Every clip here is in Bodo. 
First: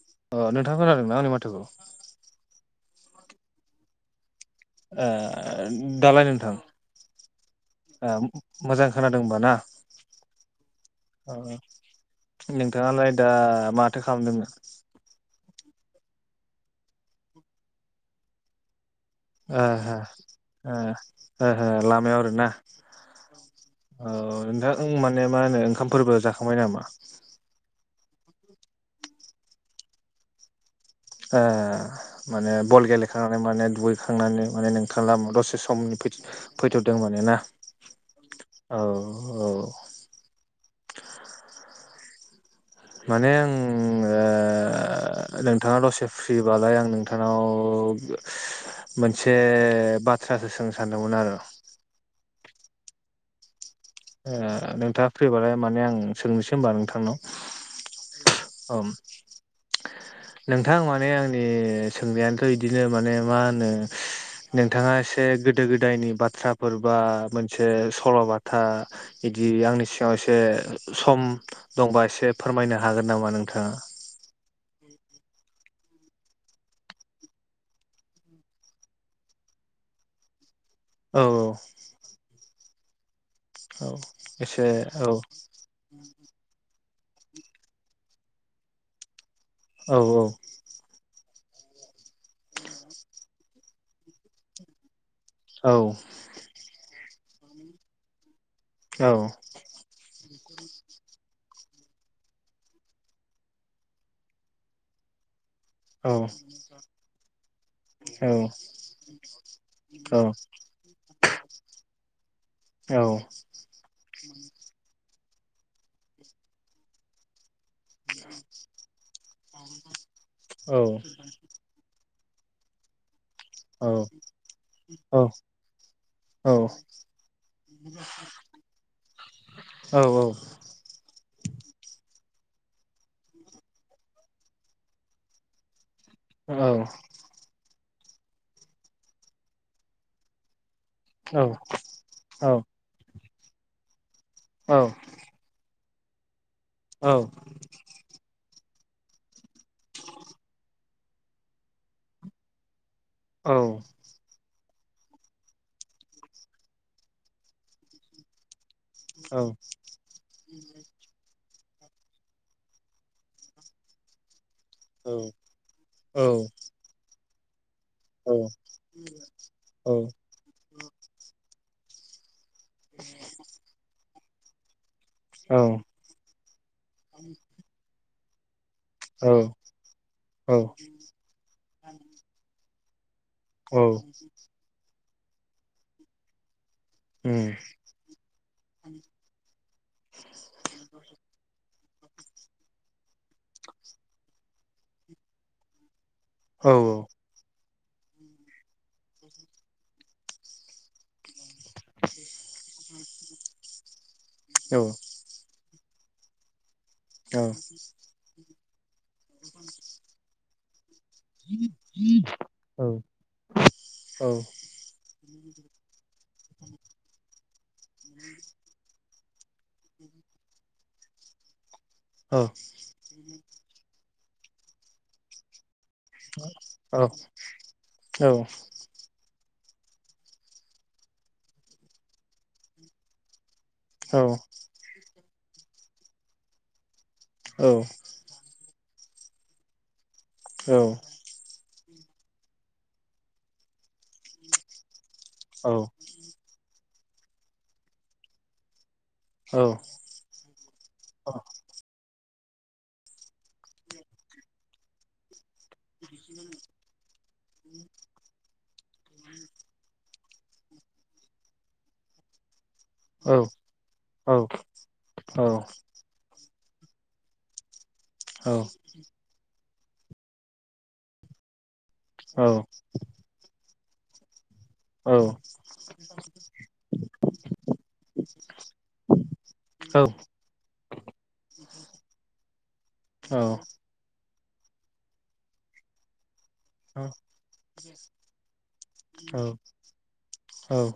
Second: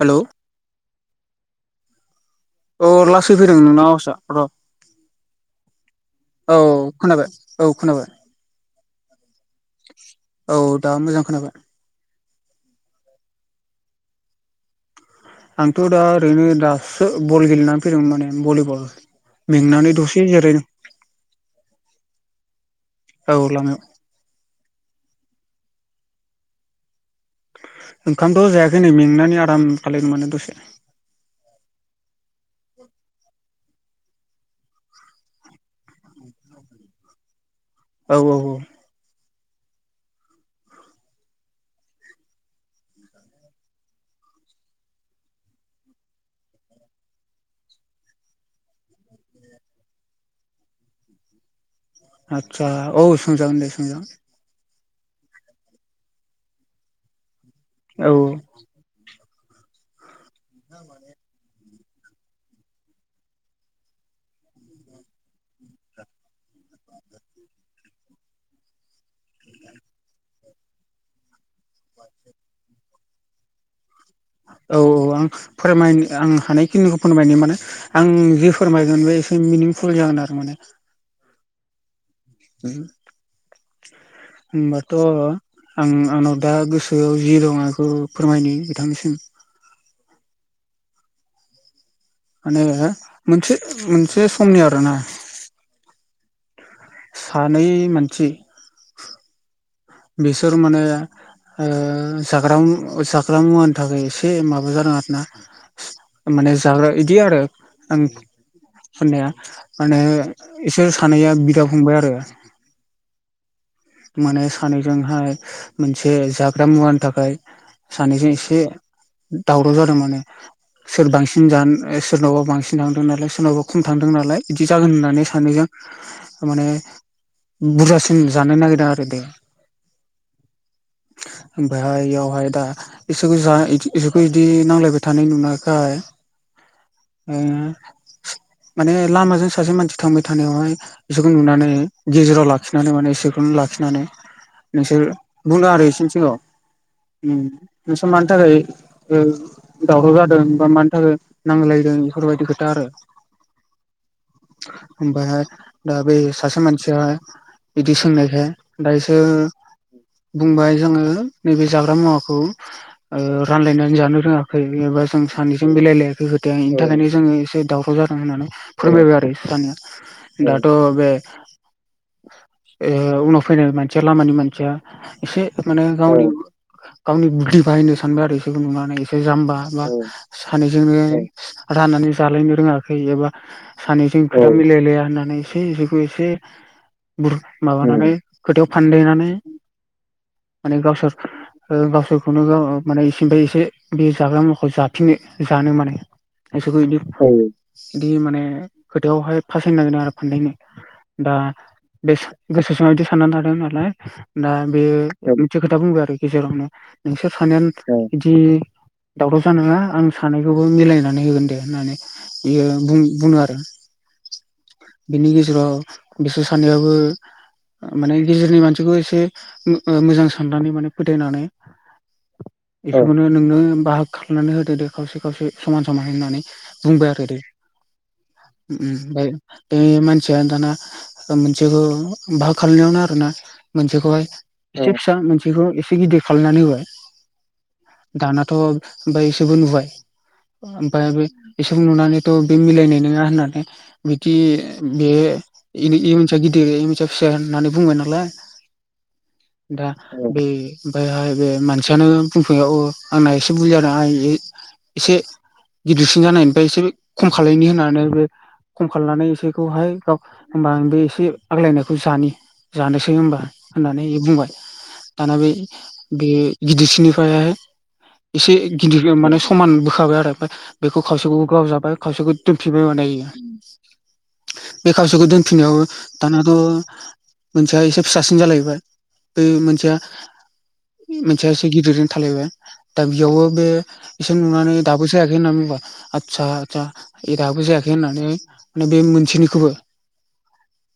हेलौ अ नोंथांङा खोनादों ना आंनि माथोखौ? अ लासै फैदों नोंना आवासा र'! ए,, दालाय नोंथां औ खोनाबाय औ खोनाबाय मोजां खोनादोंंबा ना।? औ दा मोजां ओ खोनाबाय। नोंथाङालाय दा माथो खालामदोंनो? आंथ' दा ओरैनो दासो बल गेलेनानै फैदोंमोन माने भलिबल! ह ह मेंनानै दसे जिरायदों ह लामायाव आरे ना? औ लामायाव औ! नोंथां माने मा होनो ओंखामफोरबो जाखांबाय नामा? ओंखामथ' जायाखै नै मेंनानै आराम खाालामदों माने दसे। आ,, माने बल गेलेखांनानै माने दुगैखांनानै माने नोंथांङा दसे समनि,, फैथ'दों माने'ना? औ औ! औ माने आं नोंथाङा दसे फ्रिबालाय आं नोंथांनाव मोनसे बाथ्रासो सोंनो सानदोंमोन आरो आतसा औ सोंजागोन दे सोंजागोन नोंथाङा फ्रिबालाय माने आं सोंनोसै होमबा नोंथांनाव औ ओम नोंथां माने आंनि सोंनायानोथ' बिदिनो माने मा होनो नोंथाङा एसे गोदो गोदायनि बाथ्राफोर बा मोनसे सल'बाथा बिदि आंनि सिगाङाव एसे सम दंबा एसे फोरमायनो हागोन नामा नोंथाङा औ औ आ फोरमायनो आं हानायखिनिखौ फोरमायनो माने आं जि फोरमायगोन बे एसे मिनिंफुल जागोन आरो माने औ [inaudible] औ एसे होनबाथ' औ आं आंनाव दा गोसो गोआव जि दं आंखौ फोरमायनो बिथांनिसिम औ औ माने मोनसे मोनसे समनि आरोना औ सानै मानसि औ बिसोर माने जाग्रा जाग्रा मुवानि थाखाय एसे माबा जादों आरोना औ माने जाग्रा इदि आरो आं साननाया माने औ बिसोर सानैया बिदा फंबाय आरो औ हाय मोनसे जाग्रा मुवानि थाखाय सानैजों एसे दावराव जादों माने औ सोर बांसिन जानो एसे सोरनवबा बांसिन थांदों नालाय। सोरनावबा खम औ थांदों नालाय बिदि जागोन होननानै औ सानो जों माने बुरजासिन जानो नागिरदों आरो दै। औ औ। [inaudible] ओमफ्रायहाय बेयावहाय दा बिसोरखौ जा बिसोरखौ बिदि नांलायबाय थानाय नुनायखाय औ ओ माने लामाजों सासे मानसि थांबाय थानायावहाय बिसोरखौ नुनानै गेजेराव लाखिनानै माने इसोरखौनो लाखिनानै नोंसोर बुङो आरो। मिथिगौ उम नोंसोर मानि थाखाय ओ दावराव जादों बा मानि थाखाय नांजलायदों बेफोरबायदि खोथा आरो। औ। ओमफ्रायहाय दा बै सासे मानसियाहाय बिदि सोंनायखाय दायोसो बुंबाय जोङो नैबे जाग्रा मुवाखौ रानलायनानै जानो रोङाखै फै एबा जों सानैजों मिलायलायाखै खोथाया बेनि थाखायनो जोङो एसे दावराव जादों होननानै फोरमायबाय आरो इसोर सानैया सानैया। दाथ' बेनि उनाव फैनायनि मानसिया लामानि मानसिया एसे माने गावनि गावनि बुदि बाहायनो सानबाय आरो एसेखौ नुनानै एसे जाम्बा बा सानैजोंनो राननानै जालायनो रोङाखै एबा सानैजों बि मिलायलाया होननानै एसे बिखौ एसे माबानानै खोथायाव फानदेनानै माने गावसोर ओ गावसोरखौनो गाव माने इसेनिफ्राय एसे बे जाग्रा मुवाखौ जाफिनो जानो माने बिसोरखौ इदिनो औ बिदि माने खोथायावहाय फासायनो नागिरदों आरो फान्दायनो दा बे गोसो सिंआव इदि साननानै थादों नालाय दा बे खोथा बुंबाय आरो गेजेरावनो नोंसोर सानैआनो इदि दावराव जानाङा आं सानैखौबो मिलायना नानै होगोनदे होननानै बियो बुङो आरो। बिनि गेजेराव बिसोर सानैयाबो माने गेजेरनि मानसिखौ एसे मोजां साननानै माने फोथायनानै बेखौनो नोंनो बाहाग खालामनानै होदो दे खावसे खावसे समान समान होननानै बुंबाय आरो दै ओम बाय बे मानसिया दाना मोनसेखौ बाहाग खालायनायावनो आरोना मोनसेखौहाय एसे फिसा मोनसेखौ एसे गिदिर खालायनानै होबाय दानाथ' ओमफाय इसोरबो नुबाय। ओमफ्राय बे जों नुनानैथ' बे मिलायनाय नङा होननानै बिदि बे इ मोनसेया गिदिर इ मोनसेया फिसा होननानै बुंबाय नालाय दा बे बेहाय बे मानसियानो बुंफैनायाव आंना एसे बुरजि जादों आं एसे गिदिरसिन जानायनिफ्राय एसे खम खालायनि होनानै बे खम खालायनानै एसेखौहाय गाव होमबा आं बे एसे आग्लायनायखौ जानि जानोसै ओमबा होननानै इयो बुंबाय। दाना बे बेयो गिदिरसिननिफ्राय एसे गिदिर माने समान बोखाबाय आरो ओमफाय बेखौ खावसेखौ गाव जाबाय खावसेखौ दोनफिनबाय माने इयो बे खावसेखौ दोनफिननायाव दानाथ' मोनसेया इसे फिसासिन जालायो बै मोनसेया मोनसेया एसे गिदिर थालायबाय दा बेयावबो बे इसे नुनानै दाबो जायाखै बुंबा आतसा आतसा दाबो जायाखै होननानै माने बे मोनसेनिखौबो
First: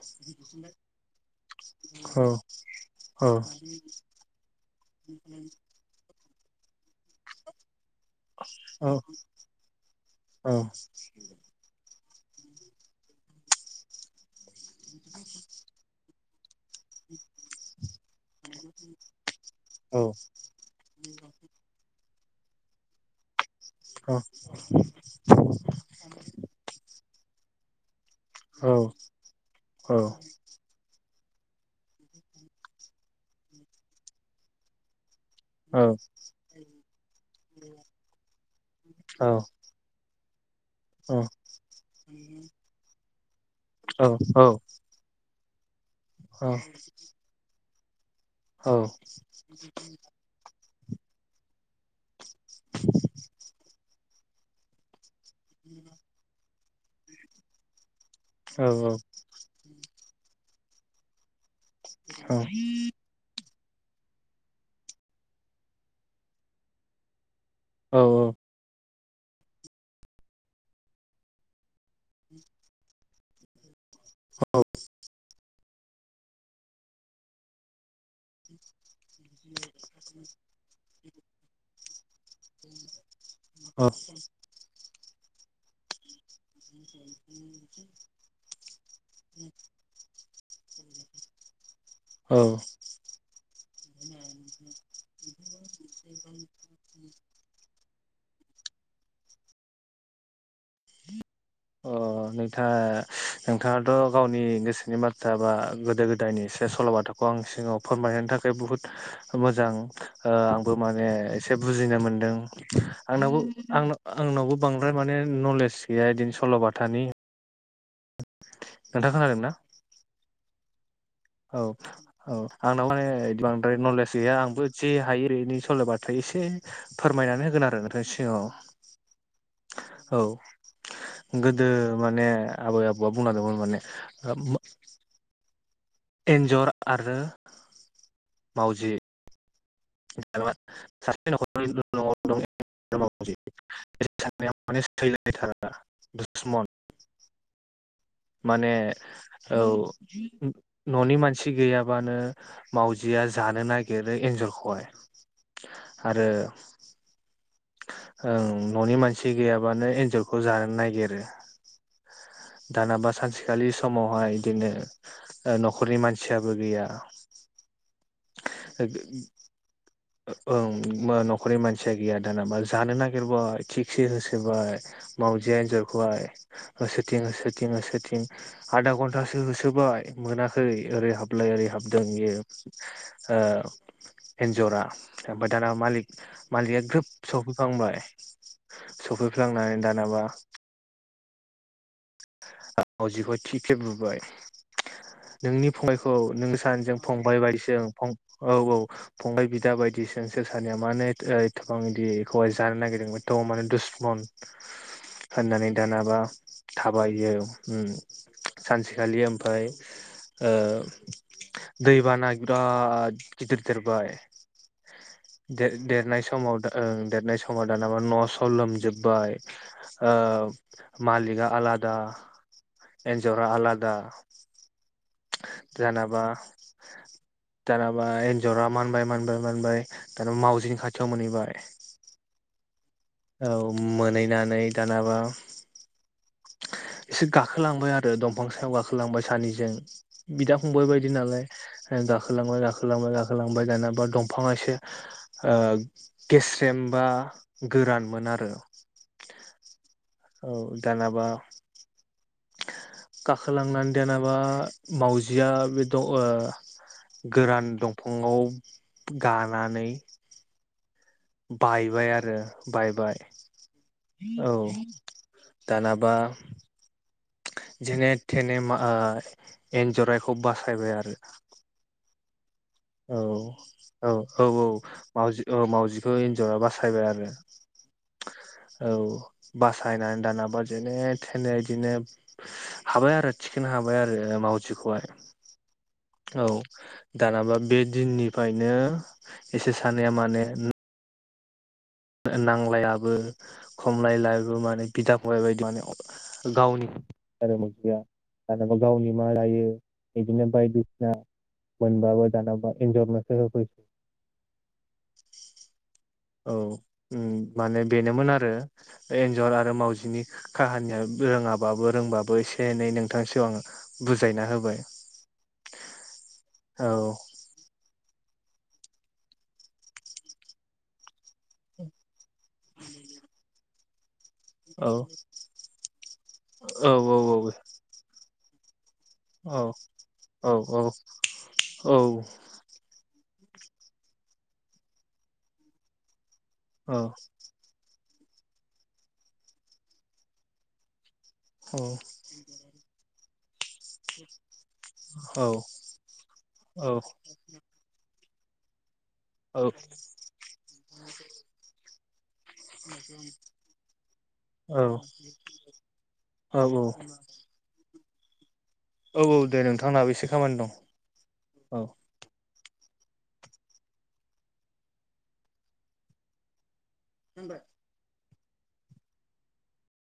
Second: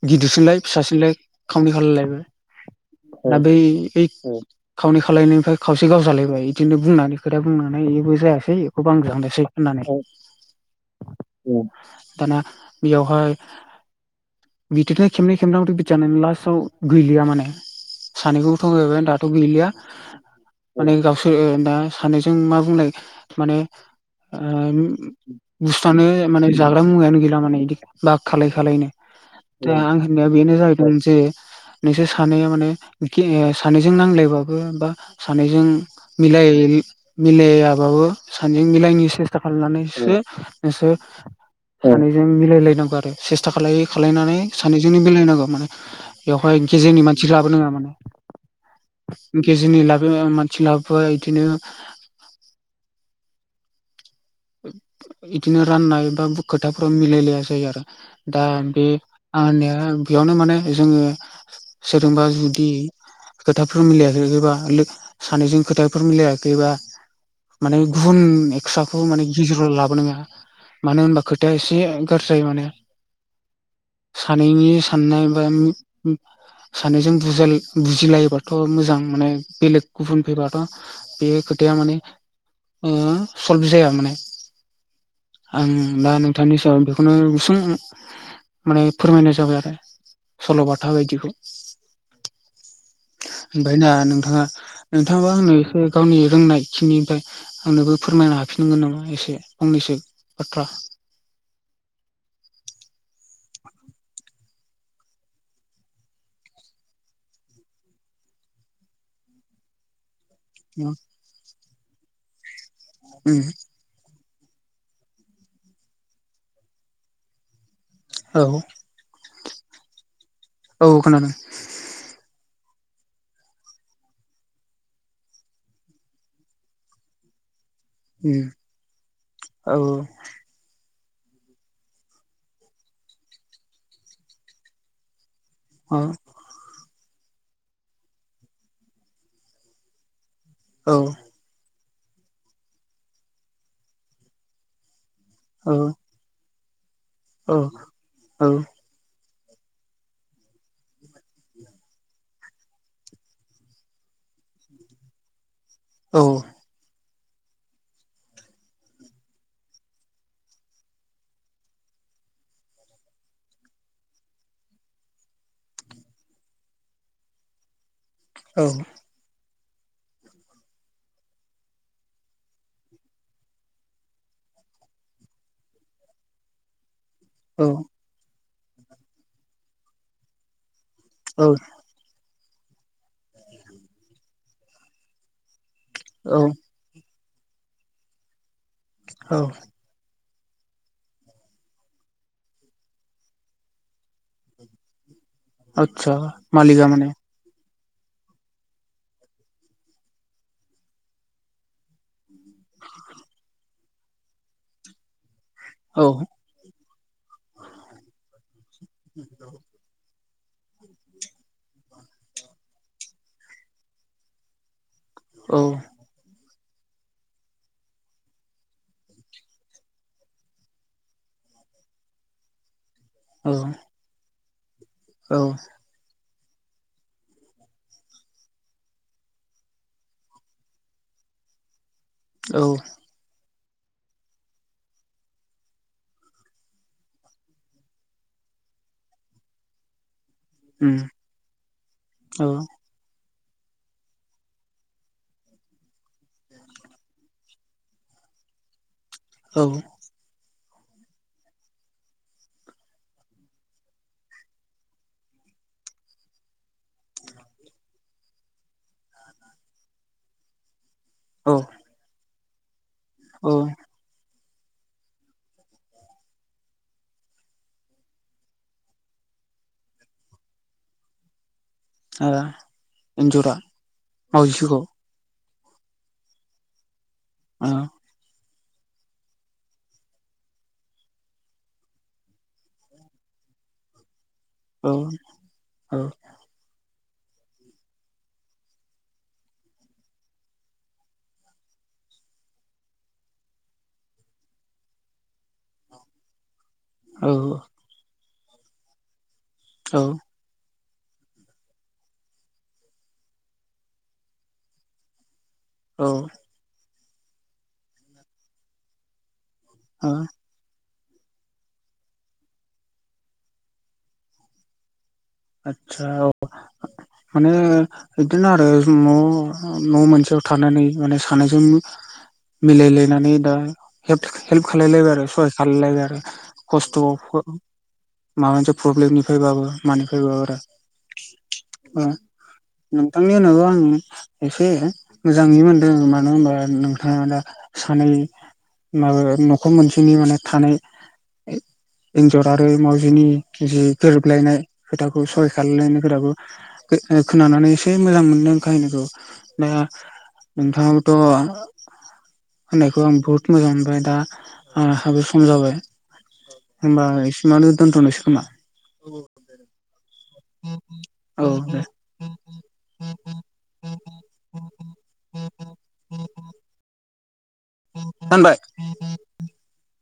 गिदिरसिनलाय फिसासिनलाय खावनै खालायलायबाय दा बै खावनै खालायनायनिफ्राय खावसे गाव जालायबाय बिदिनो बुंनानै खोथा बुंनानै इबो जायासै इखौ बो आं जानोसै होननानै दाना बेयावहाय बिदिनो खेबनै खेबथाम रिपित जानानै लासाव गैलिया माने सानैखौबो थ'गायबाय दाथ' गैलिया औ माने गावसोर दा सानैजों मा बुंनाय माने अ ओ बुस्थुआनो माने जाग्रा मुवायानो गैला माने इदि बाग खालाय खालायनो दा आं होननाया बेनो जाहैदों जे नोंसोर सानैया माने ओ सानैजों नांज्लायबाबो बा सानैजों मिलाय मिलायाबाबो सानैजों मिलायनो सेस्था खालामनानैसो नोंसोर सानैजों मिलायलायनांगौ आरो। आसा खालायै खालायनानै सानैजोंनो मिलायनांगौ माने बेवहाय गेजेरनि मानसि लाबो नाङा माने गेजेरनि ला मानसि लाबोबा इदिनो [inaudible] इदिनो राननाय बा खोथाफोराव मिलायलाया जायो आरो। दा बे आंनि बेयावनो माने जोङो सोरजोंबा जुदि खोथाफोर मिलायाखैैबा सानैजों खोथाफोर मिलायाखैबा माने घुुन एकसा माने गेजेराव लाबोनाया मानो होनबा खोथाया एसे गाज्रि जायो माने सानैनि साननाय बा सानैजों बुजाले बुजिलायोबाथ' मोजां। माने बेलेग गुबुन फोराथ' बे खोथाया माने बिदिनो [unintelligible] जाया माने आं दा नों थांनि सायाव बेखौनो गुसुं माने फोरमायनाय जाबाय आरो। सल'बाथा बायदिखौ औ ओमफ्राय ना नोंथाङा नोंथाङाबो आंनो एसे गावनि रोंनाय खिनिनिफ्राय आंनोबो फोरमायनो हाफिनगोन नामा एसे फंनैसो बाथ्रा? अ नोंथाङा नोंथाङाथ' गावनि गोसोनि बाथ्रा बा गोदो गोदायनि सल' बाथाखौ आं सिगाङाव फोरमायहनो थाखाय बुहुत मोजां ओ आंबो माने एसे बुजिनो मोनदों आंनावबो उम आंनाव आंनावबो बांद्राय माने नलेज गैया बिदिनो सल'बाथानि औ नोंथां खोनादों ना? औ खोनादों। औ औ आंनाव माने बांद्राय नलेज गैया आंबो जे हायो ओरैनो सलायबाथाय एसे फोरमायनानै होगोन आरो। नोंनि उम सिगाङाव औ औ। गोदो माने आबै आबौआ बुंलांदोंमोन माने एन्जर आरो मावजि [unintelligible] [unintelligible] औ माने औ न'नि मानसि गैयाबानो मावजिया जानो नागिरो एन्ज एन्जरखौ हाय आरो ओं न'नि मानसि गैयाबानो एन्जरखौ जानो नायगिरो। दानाबा सानसेखालि समावहाय बिदिनो। न'खरनि मानसियाबो गैया। ओं न'खरनि मानसिया गैया दानाबा जानो नागिरबाय थिगसे होसोबाय। मावजिआ एन्जरखौहाय होसो थिं होसो औ थिं होसो थिं आधा घन्टासो होसोबाय मोनाखै। ओरै हाबलाय ओरै हाबदों बेयो ओ एन्जरा दाना मालिक औ मालिकआ ग्रोब सफैफ्लांबाय औ। सफैफ्लांनानै दानाबा मावजिखौ थिगसे बुबाय। नोंनि फंबायखौ आतसा नोंसोर मालिका सानैजों माने फंबाय बायदिसो औ औ फंबाय बिदा बायदिसो नोंसोर सानैया मानो एथबां बिदि एखौहाय जानो नागिर थ मानो दुसमन होननानै औ दानाबा थाबाय बियो सानसेखालि ओमफ्राय ओ दैबाना बिराद गिदिर देरबाय। औ दे-देरनाय समाव द ओं देरनाय समाव दानाबा न'स' लोमजोब्बाय मालिका आला दा एन्जरा औ आलादा- जेनाबा [inaudible] दानाबा एन्जरा मानबाय मानबाय मानबाय दानाबा मावजिनि खाथियाव मोनहैबाय। औ औ मोनहैनानै दानाबा एसे गाखोलांबाय आरो दंफां सायाव गाखोलांबाय सानैजों बिदा फंबाय उम बायदि नालाय औ गाखोलांबाय गाखोलांबाय गाखो लांबाय दाना बा दंफांआ एसे गेस्रेम बा गोरान मोना आरो औ औ दानाबा। गाखोलांनानै दानाबा मावजिया बे दं गोरान दंफाङाव गानानै औ बायबाय आरो बायबाय। औ दानाबा। जेने थेने एन्जराइखौ बासायबाय आरो ए। औ औ औ औ मावउजि औ मावउजिखौ एन्जरआ बासायबाय आरो। अ। औ बासायनानै दानाबा जेने थेने बिदिनो हाबाय आरो थिखनो। हाबाय आरो औ मावजिखौहाय। औ दानाबा बे दिननिफ्रायनो एसे सानै माने नांलायाबो खमलायलाबो माने बिदा फंबाय बायदि माने गावनि औ [inaudible] मोनबाबो दानाबा एनजरनोसो होफैयो। ओ औ माने बेनोमोन आरो। एनजर आरो मावजिनि खाहानिया ब रोङाबाबो रोंबाबो एसे एनै नोंथांनि सिगांयाव आं बुजायना होबाय। आतसा औ औ माने बिदिनो आरो न' न' मोनसेयाव थानानै माने सानैजों मिलाय लायनानै दा। हेल्प औ खालामलायबाय आरो सहाय खालामाय लायबाय आरो औ खस्थ' माबा मोनसे औ प्रब्लेमनिफ्रायबाबो मानिफ्रायबाबो औ आरो औ बिथांनि उनावबो आं एसे मोजाङै मोनदों मानो होनबा औ नोंथाङा दा सानै माबा न'खर मोनसेनि माने थानाय एन्जर आरो मावजिनि जि गोरोब लायनाय खोथाखौ सहाय खालामनायनि खोथाखौ खोनानानै एसे मोजां मोनो खाहानिखौ नङा नोंथांआबोथ' आं बहुत मोजां मोनबाय दा औ आंहाबो सम जाबाय। औ होमबा बिसिमावनो दोनथ'नोसै खोमा। औ औ दे नोंथांनाबो खामानि दं औ दे। [inaudible] [inaudible] दानबाय। [inaudible]